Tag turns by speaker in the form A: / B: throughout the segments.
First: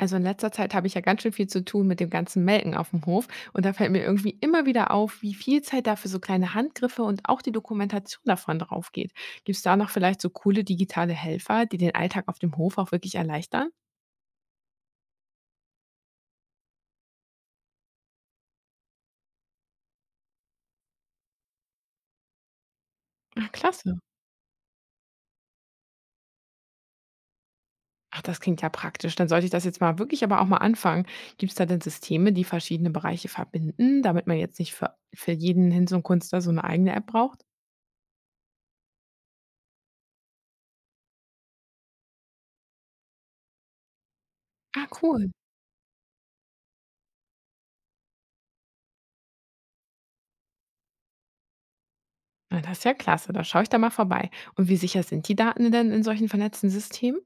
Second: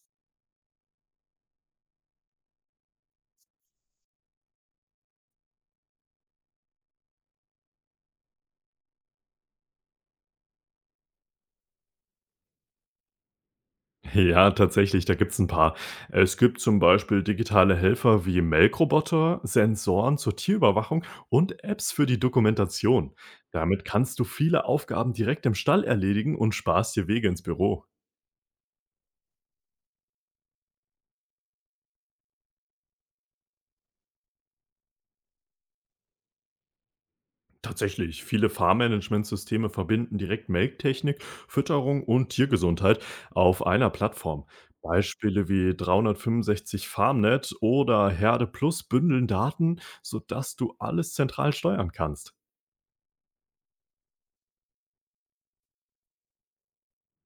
A: Also in letzter Zeit habe ich ja ganz schön viel zu tun mit dem ganzen Melken auf dem Hof, und da fällt mir irgendwie immer wieder auf, wie viel Zeit da für so kleine Handgriffe und auch die Dokumentation davon drauf geht. Gibt es da noch vielleicht so coole digitale Helfer, die den Alltag auf dem Hof auch wirklich erleichtern?
B: Ja, tatsächlich, da gibt's ein paar. Es gibt zum Beispiel digitale Helfer wie Melkroboter, Sensoren zur Tierüberwachung und Apps für die Dokumentation.
A: Ach,
B: Damit
A: klasse.
B: kannst du viele Aufgaben direkt im Stall erledigen und sparst dir Wege ins Büro.
A: Ach, das klingt ja praktisch. Dann sollte ich das jetzt mal wirklich, aber auch mal anfangen. Gibt es da denn Systeme, die verschiedene Bereiche verbinden, damit man jetzt nicht für jeden Hinz und Kunst da so eine eigene App braucht?
B: Tatsächlich, viele Farmmanagementsysteme verbinden direkt Melktechnik, Fütterung und Tiergesundheit auf einer Plattform.
A: Ah, cool.
B: Beispiele wie 365 FarmNet oder Herde Plus bündeln Daten, sodass du alles zentral steuern kannst.
A: Na, das ist ja klasse, da schaue ich da mal vorbei. Und wie sicher sind die Daten denn in solchen vernetzten Systemen?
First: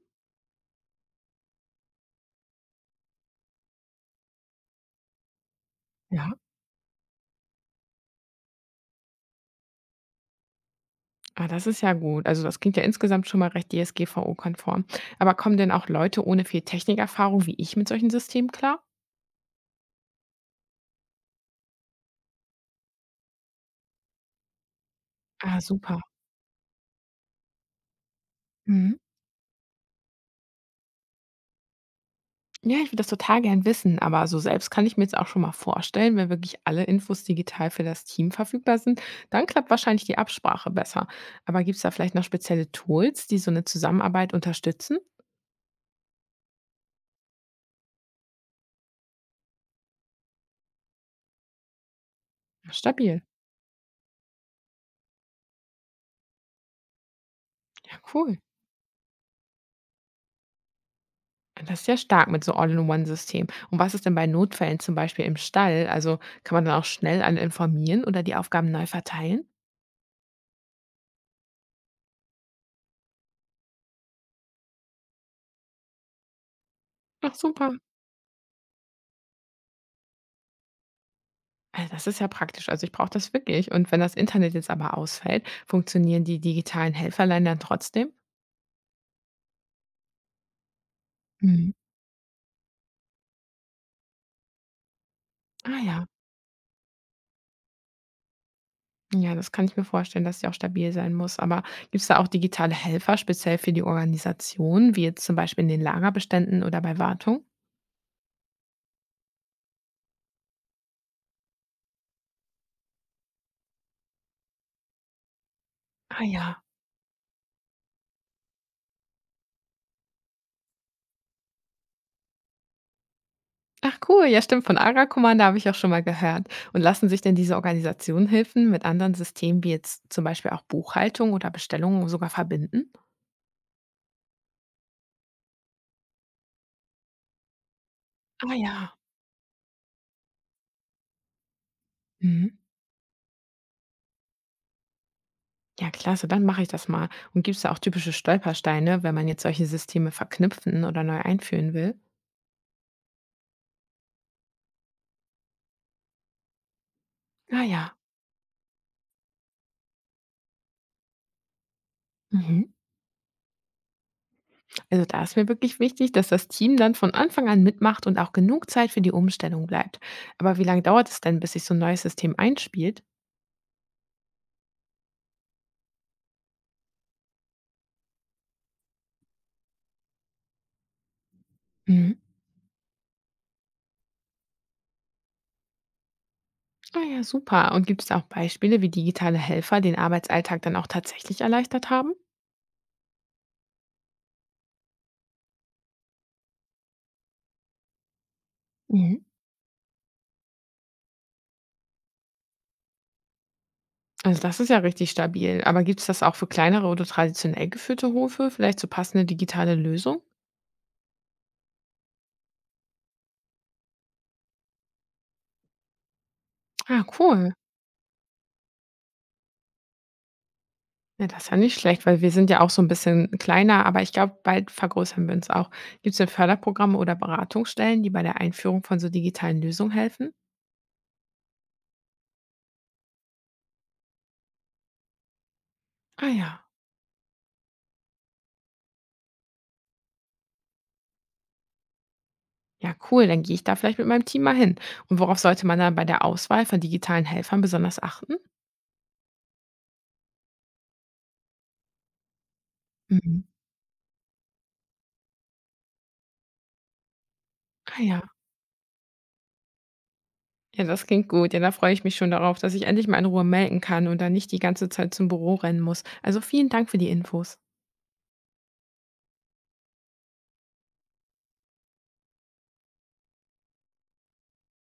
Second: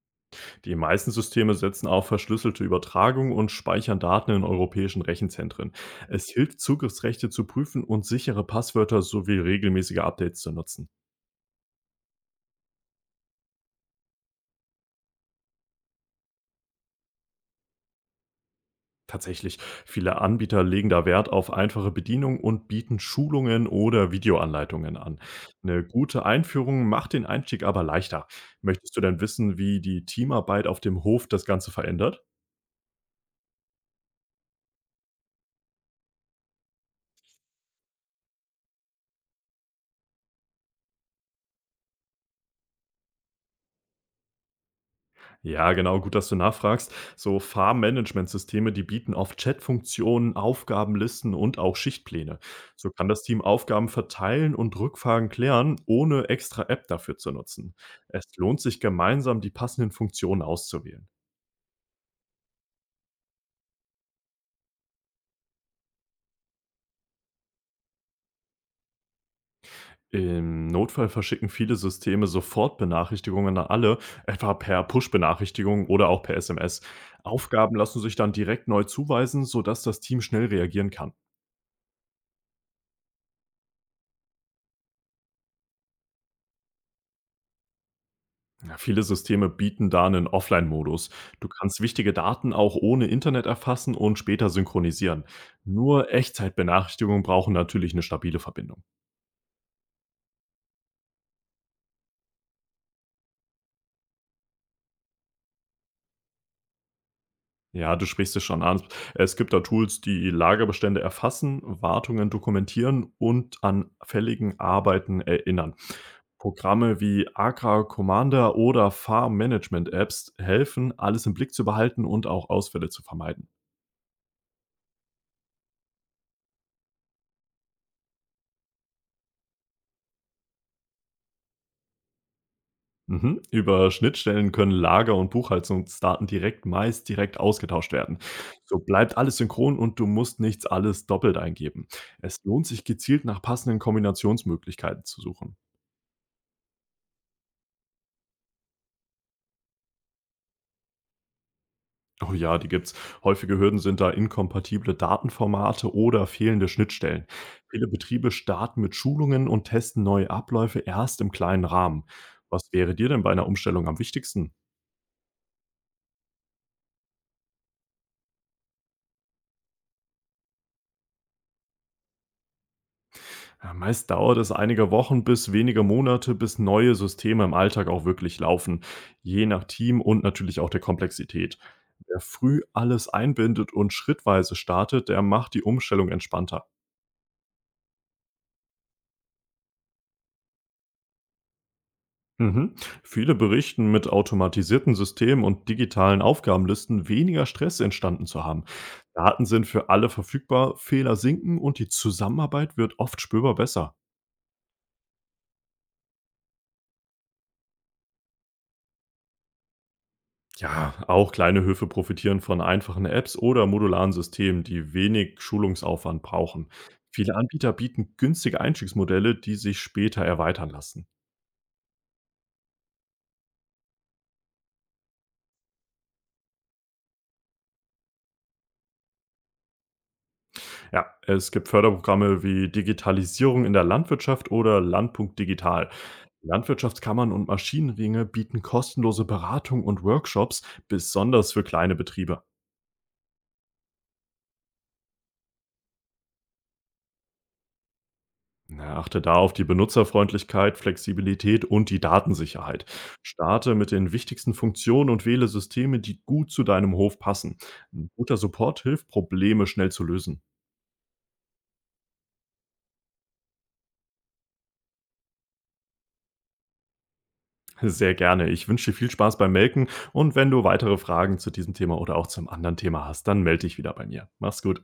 B: Die meisten Systeme setzen auf verschlüsselte Übertragung und speichern Daten in europäischen Rechenzentren. Es
A: Ja.
B: hilft, Zugriffsrechte zu prüfen und sichere Passwörter sowie regelmäßige Updates zu nutzen.
A: Ah, das ist ja gut. Also das klingt ja insgesamt schon mal recht DSGVO-konform. Aber kommen denn auch Leute ohne viel Technikerfahrung wie ich mit solchen Systemen klar?
B: Tatsächlich, viele Anbieter legen da Wert auf einfache Bedienung und bieten Schulungen oder Videoanleitungen an.
A: Ah,
B: Eine
A: super.
B: gute Einführung macht den Einstieg aber leichter.
A: Mhm.
B: Möchtest du denn wissen, wie die Teamarbeit auf dem Hof das Ganze verändert?
A: Ja, ich würde das total gern wissen, aber so selbst kann ich mir jetzt auch schon mal vorstellen, wenn wirklich alle Infos digital für das Team verfügbar sind, dann klappt wahrscheinlich die Absprache besser. Aber gibt es da vielleicht noch spezielle Tools, die so eine Zusammenarbeit unterstützen?
B: Ja, genau, gut, dass du nachfragst. So Farmmanagementsysteme, die bieten oft Chatfunktionen, Aufgabenlisten und auch Schichtpläne. So kann
A: Stabil.
B: das Team Aufgaben verteilen und Rückfragen klären, ohne extra App dafür zu nutzen.
A: Ja,
B: Es
A: cool.
B: lohnt sich gemeinsam, die passenden Funktionen auszuwählen.
A: Das ist ja stark mit so All-in-One-System. Und was ist denn bei Notfällen zum Beispiel im Stall? Also kann man dann auch schnell alle informieren oder die Aufgaben neu verteilen?
B: Im Notfall verschicken viele Systeme sofort Benachrichtigungen an alle, etwa per Push-Benachrichtigung oder auch per SMS.
A: Ach,
B: Aufgaben
A: super.
B: lassen sich dann direkt neu zuweisen, sodass das Team schnell reagieren kann.
A: Also das ist ja praktisch. Also ich brauche das wirklich. Und wenn das Internet jetzt aber ausfällt, funktionieren die digitalen Helferlein dann trotzdem?
B: Ja, viele Systeme bieten da einen Offline-Modus. Du
A: Mhm.
B: kannst wichtige Daten auch ohne Internet erfassen und später synchronisieren.
A: Ah ja.
B: Nur Echtzeitbenachrichtigungen brauchen natürlich eine stabile Verbindung.
A: Ja, das kann ich mir vorstellen, dass sie auch stabil sein muss. Aber gibt es da auch digitale Helfer, speziell für die Organisation, wie jetzt zum Beispiel in den Lagerbeständen oder bei Wartung?
B: Ja, du sprichst es schon an. Es gibt da Tools, die Lagerbestände erfassen, Wartungen dokumentieren und an fälligen Arbeiten erinnern.
A: Ah ja.
B: Programme wie Agra Commander oder Farm Management Apps helfen, alles im Blick zu behalten und auch Ausfälle zu vermeiden.
A: Ach cool, ja stimmt, von ARA-Kommando habe ich auch schon mal gehört. Und lassen sich denn diese Organisationen Hilfen mit anderen Systemen wie jetzt zum Beispiel auch Buchhaltung oder Bestellungen sogar verbinden?
B: Mhm. Über Schnittstellen können Lager- und Buchhaltungsdaten direkt meist direkt ausgetauscht werden.
A: Ah
B: So
A: ja.
B: bleibt alles synchron und du musst nichts alles doppelt eingeben. Es
A: Mhm.
B: lohnt sich gezielt nach passenden Kombinationsmöglichkeiten zu suchen.
A: Ja, klasse, dann mache ich das mal. Und gibt es da auch typische Stolpersteine, wenn man jetzt solche Systeme verknüpfen oder neu einführen will?
B: Oh ja, die gibt's. Häufige Hürden sind da inkompatible Datenformate oder fehlende Schnittstellen.
A: Ah
B: Viele
A: ja.
B: Betriebe starten mit Schulungen und testen neue Abläufe erst im kleinen Rahmen.
A: Mhm.
B: Was wäre dir denn bei einer Umstellung am wichtigsten?
A: Also da ist mir wirklich wichtig, dass das Team dann von Anfang an mitmacht und auch genug Zeit für die Umstellung bleibt. Aber wie lange dauert es denn, bis sich so ein neues System einspielt?
B: Ja, meist dauert es einige Wochen bis wenige Monate, bis neue Systeme im Alltag auch wirklich laufen, je nach Team und natürlich auch der Komplexität.
A: Mhm.
B: Wer früh alles einbindet und schrittweise startet, der macht die Umstellung entspannter.
A: Ah ja, super. Und gibt es da auch Beispiele, wie digitale Helfer den Arbeitsalltag dann auch tatsächlich erleichtert haben?
B: Mhm. Viele berichten, mit automatisierten Systemen und digitalen Aufgabenlisten weniger Stress entstanden zu haben.
A: Mhm.
B: Daten sind für alle verfügbar, Fehler sinken und die Zusammenarbeit wird oft spürbar besser.
A: Also das ist ja richtig stabil. Aber gibt es das auch für kleinere oder traditionell geführte Hofe? Vielleicht so passende digitale Lösung?
B: Ja, auch kleine Höfe profitieren von einfachen Apps oder modularen Systemen, die wenig Schulungsaufwand brauchen.
A: Ah,
B: Viele
A: cool.
B: Anbieter bieten günstige Einstiegsmodelle, die sich später erweitern lassen.
A: Ja, das ist ja nicht schlecht, weil wir sind ja auch so ein bisschen kleiner, aber ich glaube, bald vergrößern wir uns auch. Gibt es denn Förderprogramme oder Beratungsstellen, die bei der Einführung von so digitalen Lösungen helfen?
B: Ja, es gibt Förderprogramme wie Digitalisierung in der Landwirtschaft oder Landpunkt Digital.
A: Ah ja.
B: Landwirtschaftskammern und Maschinenringe bieten kostenlose Beratung und Workshops, besonders für kleine Betriebe.
A: Ja, cool. Dann gehe ich da vielleicht mit meinem Team mal hin. Und worauf sollte man dann bei der Auswahl von digitalen Helfern besonders achten?
B: Na, achte da auf die Benutzerfreundlichkeit, Flexibilität und die Datensicherheit.
A: Mhm.
B: Starte mit den wichtigsten Funktionen und wähle Systeme, die gut zu deinem Hof passen.
A: Ah
B: Ein
A: ja.
B: guter Support hilft, Probleme schnell zu lösen.
A: Ja, das klingt gut. Ja, da freue ich mich schon darauf, dass ich endlich mal in Ruhe melken kann und dann nicht die ganze Zeit zum Büro rennen muss. Also vielen Dank für die Infos.
B: Sehr gerne. Ich wünsche dir viel Spaß beim Melken und wenn du weitere Fragen zu diesem Thema oder auch zum anderen Thema hast, dann melde dich wieder bei mir. Mach's gut.